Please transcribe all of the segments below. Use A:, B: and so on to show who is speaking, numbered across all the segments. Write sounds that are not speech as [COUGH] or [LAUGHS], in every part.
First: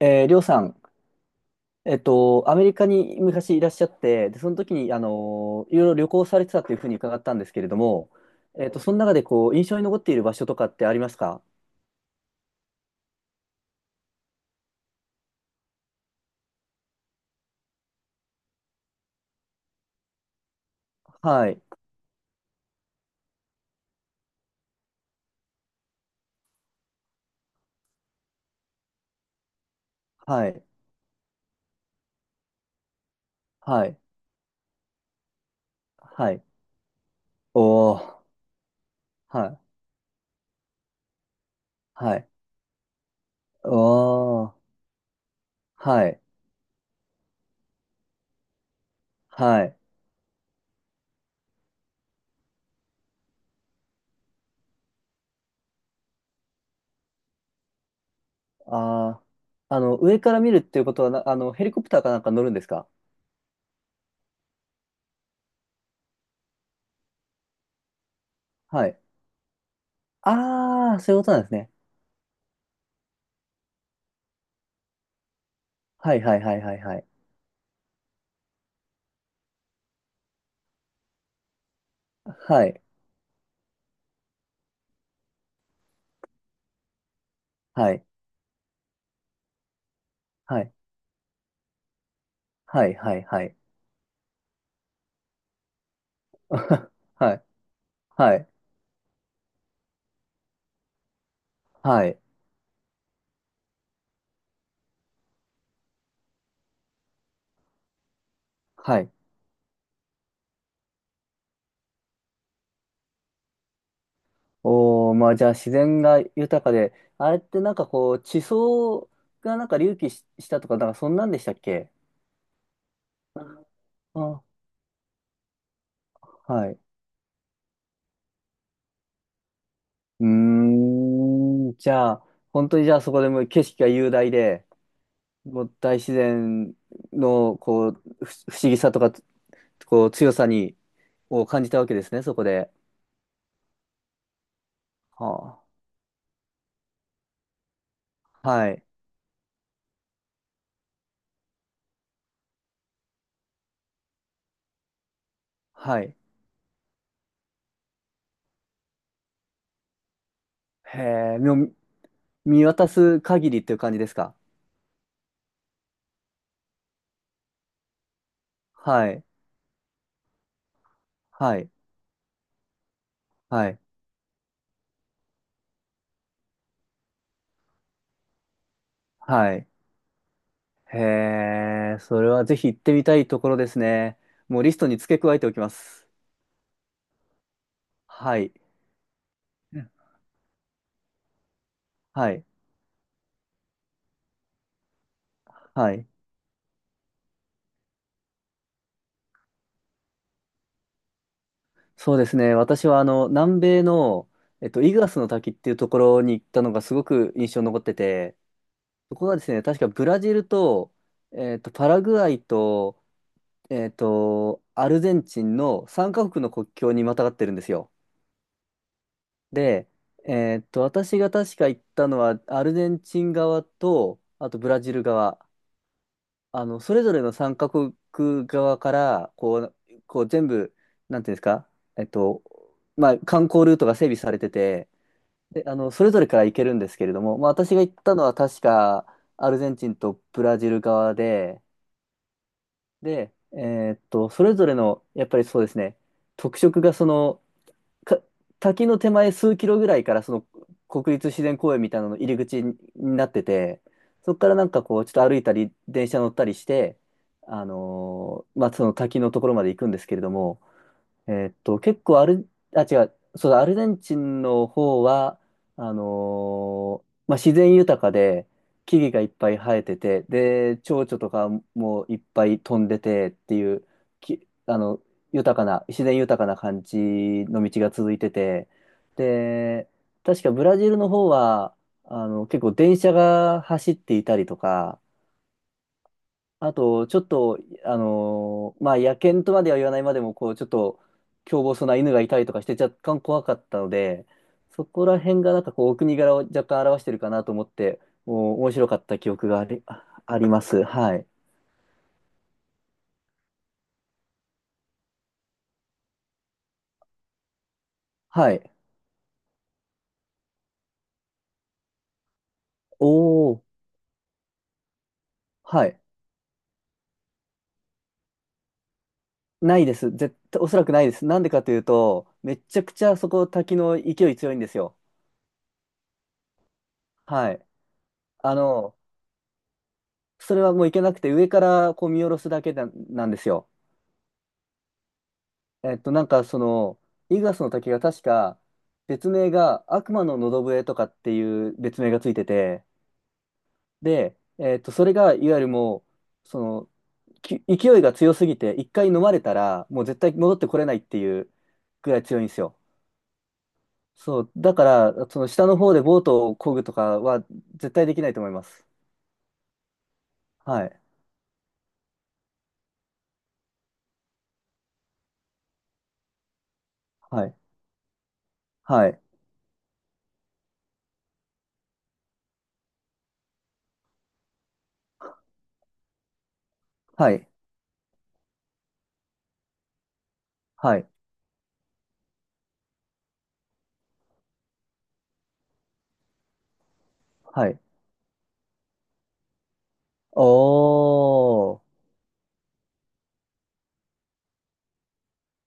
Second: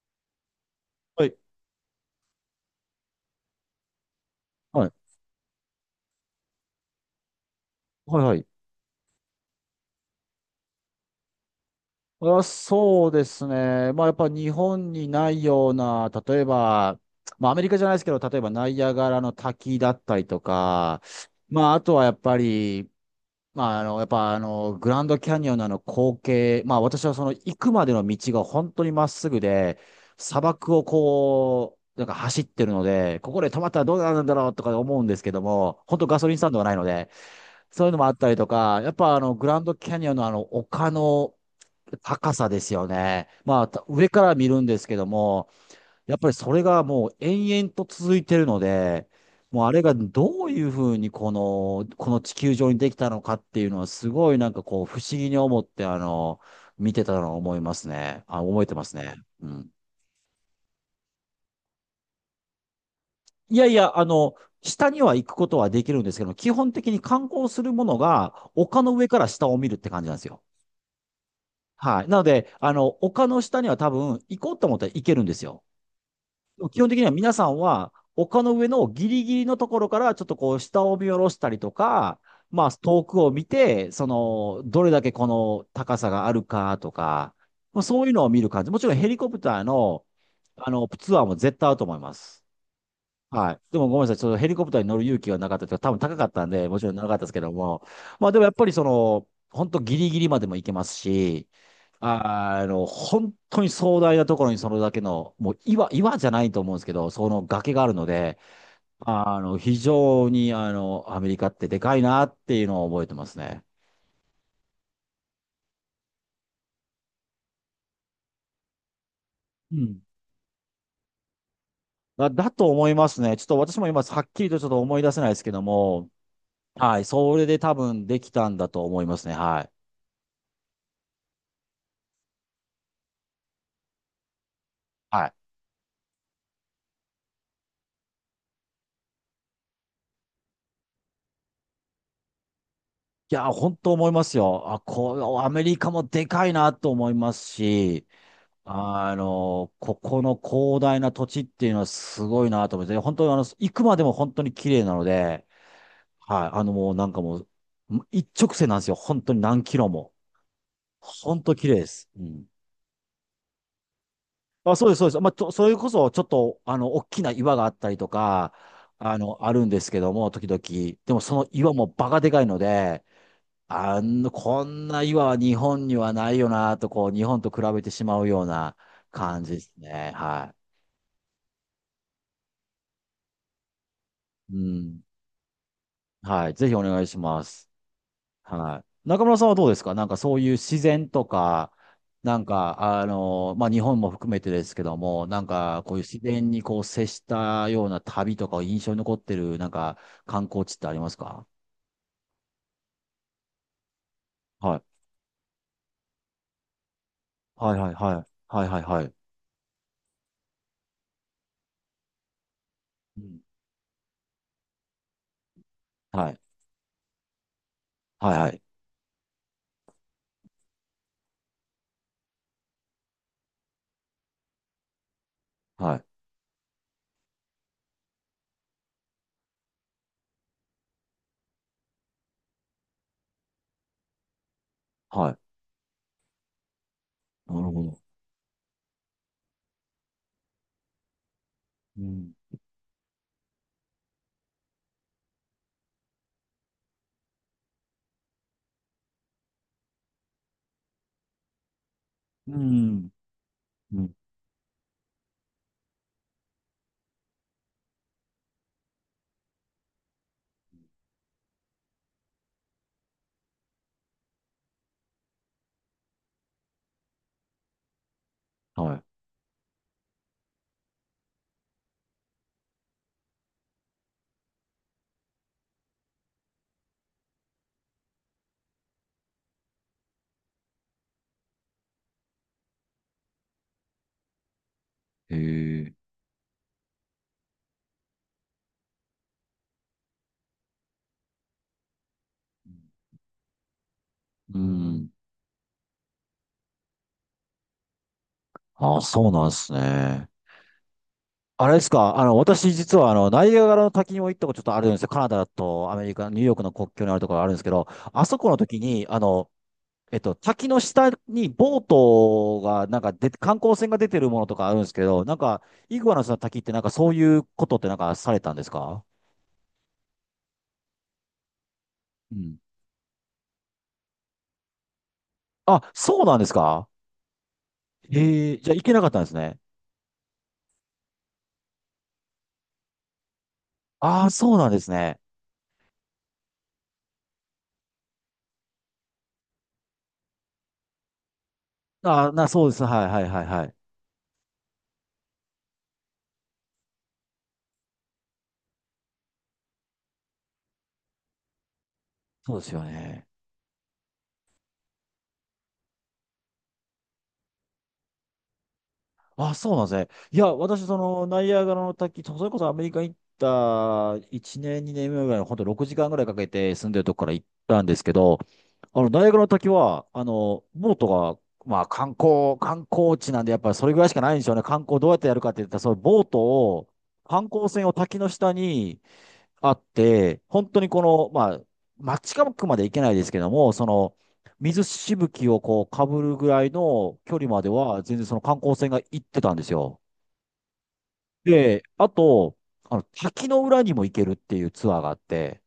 A: りょうさん、
B: はい。
A: アメリカに昔いらっしゃって、で、その時
B: はい。
A: に、いろいろ旅行されてたというふうに伺ったんですけれども、
B: はい、はい。
A: その中で、こう、印象に残っている場所とかってありますか？
B: あ、そうですね。まあ、やっぱ日本にないような、例えば、まあ、アメリカじゃないですけど、例えばナイアガラの滝だったりとか、
A: はい、
B: まあ、あとはやっぱり、まあ、やっぱグランドキャニオンのあの光景、まあ、私はその行くまでの道が本当にまっすぐで、砂
A: はい、
B: 漠をこう、なんか走ってるので、ここで止まったら
A: は
B: どう
A: い、
B: なるんだろうとか思うんですけども、本当ガソ
A: は
B: リンス
A: い、
B: タンドがないので、そういう
A: お
B: のもあっ
A: ー、
B: たりとか、やっぱ
A: は
B: グラ
A: い、
B: ンドキャニオンのあの、丘の
A: はい、
B: 高さですよね。まあ、上から
A: お
B: 見
A: ー、
B: るんですけども、
A: は
B: やっ
A: い、
B: ぱりそれがもう延々と続いてるので、も
A: は
B: うあ
A: い、
B: れがどういうふうにこの地球上にできたのかっていうのはすごいなんかこう不思議に思って、見てたのを思いますね。あ、覚えてますね。
A: あー、
B: うん。
A: 上から見るっていうことはな、あの、ヘリコプターかなんか乗るんですか？
B: いやいや、下には行くことはできるんですけども、基本的に観光するものが丘
A: は
B: の
A: い。
B: 上から下を見るって感じなんですよ。
A: あー、そういうことなんですね。
B: はい。なので、丘の下には多分行こうと思ったら行けるんですよ。
A: はい、はい、はい、
B: でも
A: はい、
B: 基本
A: は
B: 的
A: い、
B: には皆さんは丘の上のギリギリのところからちょっとこう下を見下ろしたりとか、
A: は
B: まあ
A: い、
B: 遠くを見て、その、どれだけこの高さがあるかとか、まあ
A: は
B: そ
A: い、
B: ういうのを見る感じ。もちろんヘリコプターの、
A: はい、
B: ツアーも絶対あると思います。
A: はい、はい、は
B: は
A: い、
B: い。でもごめんなさい。ちょっとヘリコプターに乗る勇気がなかったというか、多分高かったんで、もち
A: [LAUGHS]
B: ろんなかったです
A: は
B: け
A: い、
B: ども。まあ
A: は
B: でも
A: い、
B: やっぱりその、本当ギリギリまでも行けますし、
A: はい、
B: 本当に壮大なところにそれだけの、もう岩じゃないと思うんですけど、その崖があるので、
A: はい。
B: 非常に、アメリカってでかいなっていうのを覚えてますね。
A: おー、まあじゃあ自然が豊かで、あれってなんかこう、地層がなんか
B: う
A: 隆
B: ん。
A: 起し、したとか、なんかそんなんでしたっけ？
B: だと思いますね。ちょっと私も今、はっ
A: あ、
B: きりとちょっと思い出せないですけども、
A: はい。
B: はい、それで多分できたんだと思いますね。はい。
A: うーじゃあ、本当にじゃあそこでもう景色が雄大で、
B: はい。
A: もう大自然のこう、不思議さとか、こう、強さに、を感じたわけですね、そこで。
B: いや、本当思いますよ。あ、こう、ア
A: は
B: メリカもでかいなと思いますし、
A: あ、はい、
B: ここの広大な土地っていうのはすごいなと思って、本当に行くまでも本当に綺麗なので、
A: はい。
B: はい、もうなんかもう、一直線なんですよ。本当に何キロも。
A: へえ、
B: 本
A: も
B: 当綺
A: う
B: 麗です。うん。
A: 見渡す限りっていう感じですか？
B: あ、そうです、そうです。まあ、それこそちょっと、大きな岩があったりとか、
A: はい。
B: あるんですけども、時々。でもその
A: はい、
B: 岩もバカでかいので、
A: はい、
B: こんな岩は日本にはないよなと、こう、日本と比べてしまうような感じ
A: は
B: で
A: い。
B: すね。は
A: へえ、それはぜひ行ってみたいところですね。
B: い。う
A: もうリストに
B: ん。
A: 付け加えておきます。
B: はい。ぜひお願いします。
A: はい、
B: はい。中村さんはどうで
A: う
B: す
A: ん
B: か？なんかそういう自然とか、
A: は
B: な
A: い、
B: んか、まあ、日本も含めてですけども、なんか、
A: は
B: こういう
A: い。
B: 自然にこう接したような旅とか印象に残ってる、なんか、観光地ってありますか？
A: そうですね。私は南米の、
B: はい。
A: イグアスの滝っていうところに行ったのがすごく印象に
B: はい
A: 残っ
B: はい
A: て
B: はい。
A: て、
B: はいはいはい。
A: そこがですね、確かブラジルと、パラグアイと、
B: うん。
A: アルゼンチンの三カ
B: はい。
A: 国の国境にまたがってるんですよ。
B: はいはい。
A: で、私が確か行ったのは、アルゼンチン側と、あとブラジル側、
B: はい。
A: それぞれの3カ国側から、こう全部、なんていうんですか、えっと、まあ、観光ルートが整備されてて、
B: はい。
A: で、それぞれから行けるんですけれども、まあ、
B: なる
A: 私
B: ほ
A: が行っ
B: ど。
A: たのは確か、アルゼンチンとブラジル側で、
B: うん。
A: で、それぞれの、やっぱりそうですね、特色がその、か滝の手前数キロぐらいからその国立自然公園みたいなのの入り
B: う
A: 口に
B: ん。
A: なってて、
B: うん。
A: そこからなんかこうちょっと歩いたり電車乗ったりして、まあその滝のところまで行くんですけれども、結構アル、あ、違う、そうだ、アルゼンチンの方は、あのまあ、自然豊かで、木
B: は
A: 々がいっぱい生えてて、で、蝶々とかもいっぱい飛んでてっていう、き、あの、豊かな、自然豊かな感じの道が続いてて、で、確かブラジルの方は、結構電車が走っていたりとか、
B: い。へえ。
A: あと、ちょっと、まあ、野犬とまでは言わないまでも、こう、ちょっと、凶暴そうな犬がいたりとかして、若干怖かったので、
B: う
A: そこ
B: ん。
A: ら辺が、なんかこう、お国柄を若干表してるかなと思って、もう、面白
B: あ
A: か
B: あ、
A: った
B: そ
A: 記
B: うなん
A: 憶
B: で
A: があ
B: す
A: り、あ
B: ね。
A: あります。はい。
B: あれですか、私実はナイアガラの滝にも行ったことちょっとあるんですよ。カナダとアメリカ、ニューヨークの国境にあるところがあるんですけど、あそこ
A: は
B: の
A: い。
B: 時に、滝の下にボートが、なん
A: お
B: かで、観
A: ー、
B: 光船が出てるものとかあるんですけど、なんか、
A: は
B: イ
A: い。
B: グアナスの滝ってなんかそういうことってなんかされたんですか？
A: ないです。絶対、おそらくないです。なんでかというと、
B: う
A: め
B: ん。
A: ちゃくちゃそこ、滝の勢い強いんですよ。
B: あ、そうなんですか？
A: はい。
B: え
A: あ
B: え、じゃあ行け
A: の、
B: なかったんですね。
A: それはもう行けなくて、上からこう見下ろすだけななんですよ。
B: ああ、そうなんですね。
A: なんかその、イグアスの滝が確か、別名が悪魔の喉笛とかっていう別名が
B: あ
A: つ
B: あ、
A: いて
B: そうです。
A: て、
B: はいはいはいはい。
A: で、それがいわゆるもう、その、勢いが強すぎて、一回飲まれたら、もう絶対戻ってこれないっていうぐらい強いんで
B: そう
A: す
B: です
A: よ。
B: よね。
A: そう、だから、その下の方でボートを漕ぐとかは絶対できないと思います。
B: あ、そうなんですね。いや、私、
A: は
B: そ
A: い、
B: の、ナイアガラの滝、それこそアメリカ行った1年、2年目ぐらいの、本当6時間ぐらいかけて住んでるとこから行っ
A: はい、
B: たんですけど、
A: はい、
B: ナイアガラの滝は、ボートが、まあ、観光地なんで、やっぱりそれぐらいしかないんでしょうね。観光どうやってやるかって言ったら、そのボートを、
A: は
B: 観
A: い、
B: 光船を滝の下に、あって、本当に
A: は
B: こ
A: い、
B: の、まあ、街近くまで行けないですけども、その、水しぶきをこう、かぶるぐらいの距離まで
A: はい。
B: は、全然その観光船が行ってたんですよ。
A: おー、
B: で、あと、滝の裏にも行けるっていうツアーがあって、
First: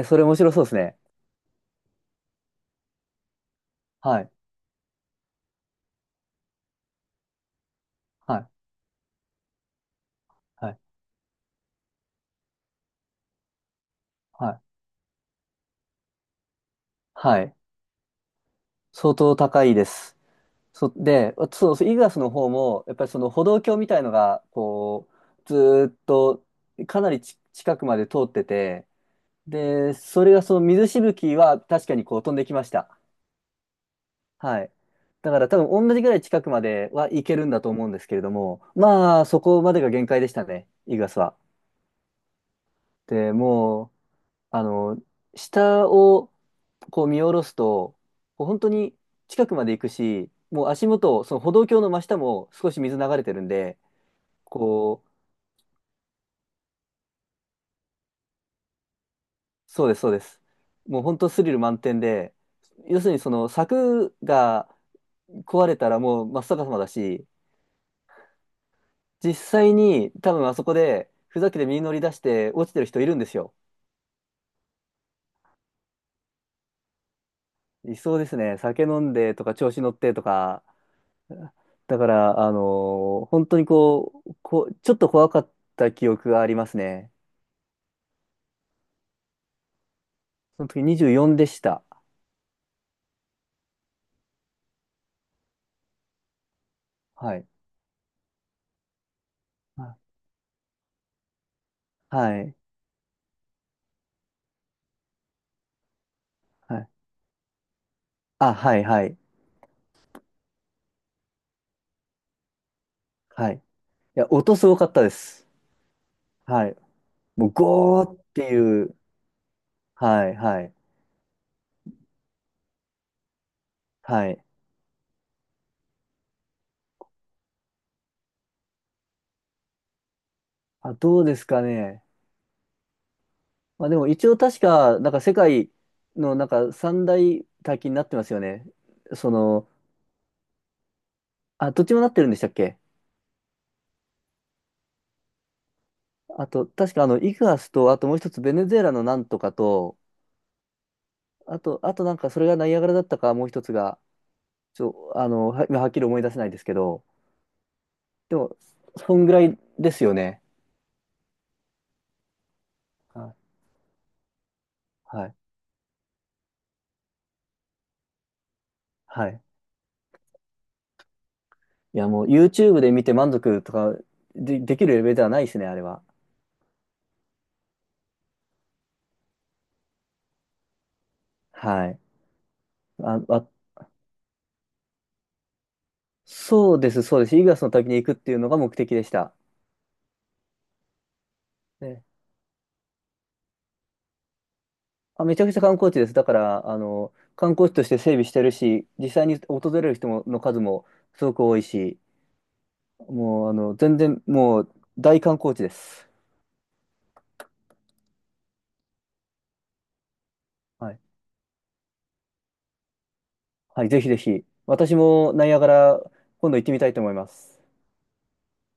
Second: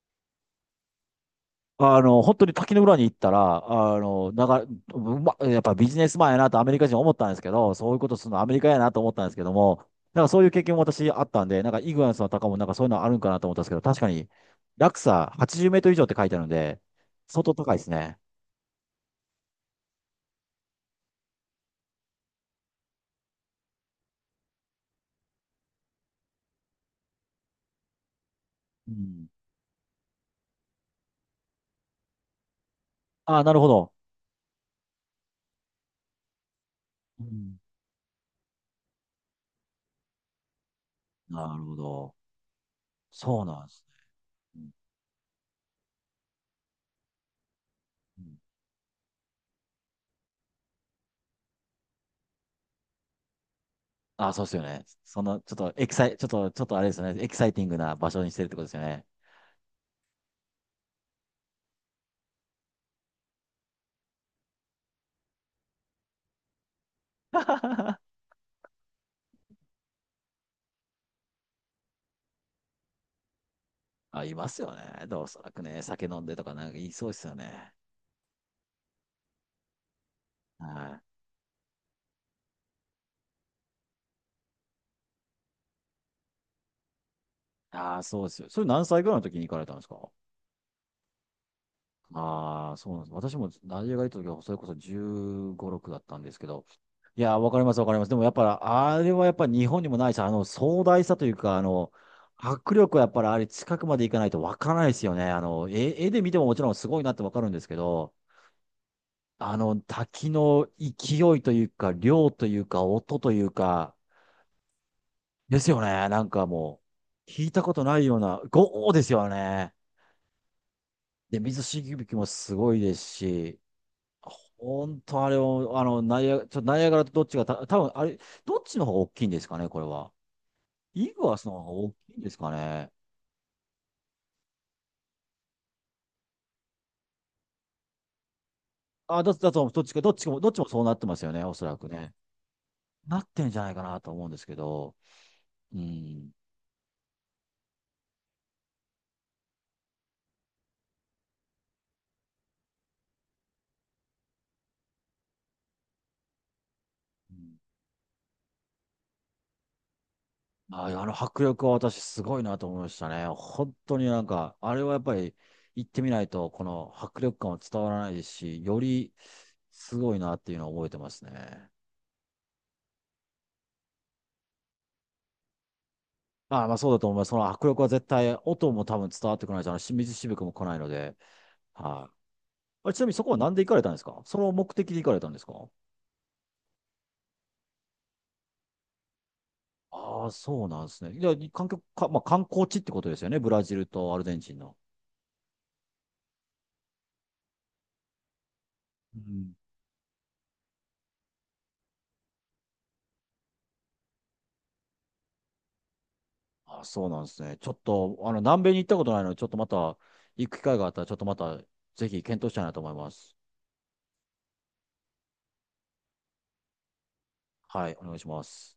A: えー、それ面白そうですね。
B: 本当に滝の裏に行ったら、あ
A: はい、
B: の、なが、うま、やっぱビジネスマンやなとアメリカ人思ったんですけど、そういうことする
A: は
B: のア
A: い、
B: メリカやなと思ったんですけども、なんかそういう経
A: は
B: 験
A: い。
B: も私あったんで、なんかイグアスの高もなんかそういうのあるんかなと思ったんですけど、確かに
A: はい
B: 落差80メートル以上って書いてあるんで、
A: は
B: 相当
A: い。
B: 高いですね。
A: 相当高いです。で、そうそう、イーグアスの方も、やっぱりその歩道橋みたいのが、こう、ずーっと、かなり近くまで通ってて、
B: うん。
A: で、それがその水しぶきは確かにこう飛んできました。
B: ああ、なるほど。
A: はい。だから多分同じぐらい近くまでは行
B: う
A: けるん
B: ん。
A: だと思うんですけれども、まあ、そこまでが限界でしたね、イーグアスは。
B: なるほど。
A: で、
B: そうなんです
A: もう、
B: ね。う
A: あ
B: ん
A: の、下を、こう見下ろすと、
B: うん。
A: こう本当に近くまで行くし、もう足元、その歩道橋の真下も少し水流れてるんで、
B: ああ、そうですよね。
A: こう、
B: ちょっとあれですよね。エキサイティングな場所にしてるってことですよね。
A: そうです、そうです。もう本当スリル満点で、要するにその柵が壊れたらもう真っ逆さまだし、実際に多分あそこでふざけて身に乗り出して落ちてる人いるんですよ。
B: あ、いますよね。でおそらくね、酒飲んでとかなんか言いそうですよね。
A: いそうですね。酒飲んでとか調子乗ってとか、
B: はい。
A: だから、本当にこう、ちょっと怖かった記憶がありますね。
B: ああ、そうですよ。それ何歳ぐらいの時に行かれたんですか？
A: その時24でした。
B: ああー、そうなんです。私もナイジェリアが行った時は、それこそ15、6だったんですけど。いや
A: は
B: ー、
A: い。
B: わかります、わかります。でもやっぱり、あれはやっぱり日本に
A: あ
B: もないし、壮大さというか、
A: はい。
B: 迫力はやっぱりあれ近くまで行かないとわからないですよね。絵で見てももちろん
A: は
B: す
A: い。
B: ごいなってわかるんですけど、
A: あ、はい、はい。
B: 滝の勢いというか、量というか、音という
A: はい。い
B: か、
A: や、音すごかったです。
B: ですよね。なんか
A: はい。
B: もう、聞
A: もう、
B: いたことな
A: ゴ
B: い
A: ー
B: よ
A: っ
B: うな、
A: てい
B: ゴー
A: う。
B: ですよね。
A: はい、はい。
B: で、水しぶきもすごいですし、
A: はい。
B: 本当あれを、あの、ナイア、ちょっとナイアガラとどっちがた、多分あれ、どっちの方が大きいんですかね、これは。
A: あ、
B: イ
A: どう
B: グア
A: です
B: スの
A: か
B: 方が大き
A: ね。
B: いんですかね。
A: まあ、でも一応確か、なんか世界のなんか三大大金になってますよね。
B: あ、
A: そ
B: だ、だ
A: の、
B: と、どっちか、どっちもそうなってますよね、おそら
A: どっ
B: く
A: ちもな
B: ね。
A: ってるんでしたっけ？
B: なってんじゃないかなと思うんですけど。うん。
A: あと、確かイグアスと、あともう一つベネズエラのなんとかと、あとなんかそれがナイアガラだったか、もう一つが、ちょ、あの、は、はっきり思い出せないですけど、
B: うん。
A: でも、そんぐらいですよね。
B: ああの迫力は私すごいなと思いました
A: は
B: ね。
A: い。
B: 本当になんか、あれはやっぱ
A: は
B: り
A: い。
B: 行ってみないと、この迫力感は伝わらないですし、より
A: はい。
B: すごいなっていうのを覚えてますね。
A: いや、もう YouTube で見て満足とかできるレベルではないですね、あれは。
B: ああ、まあそうだと思います。その迫力は絶対、音も多分伝わってこないし、あのし水しぶきも来ないので。
A: はい。
B: はい、あれ、ちなみに
A: あ、
B: そこは
A: あ、
B: 何で行かれたんですか？その目的で行かれたんですか？
A: そうです、そうです。イグアスの滝に行くっていうのが目的でした。
B: ああ、そうなんですね。いや、観光
A: ね。
B: か、まあ観光地ってことですよね。ブラジルとアルゼンチンの。
A: めちゃくちゃ観光地です。だから、観光地として整備してるし、実
B: う
A: 際に
B: ん。
A: 訪れる人もの数もすごく多いし、もう、全然、もう、大観光地です。
B: あ、そうなんですね。ちょっと、南米に行ったことないので、ちょっとまた、行く機会があ
A: は
B: っ
A: い。
B: たら、ちょっとまた、ぜひ検討したいなと思います。
A: はい、ぜひぜひ。私もナイアガラ、今度行ってみたいと思います。
B: はい、お願いします。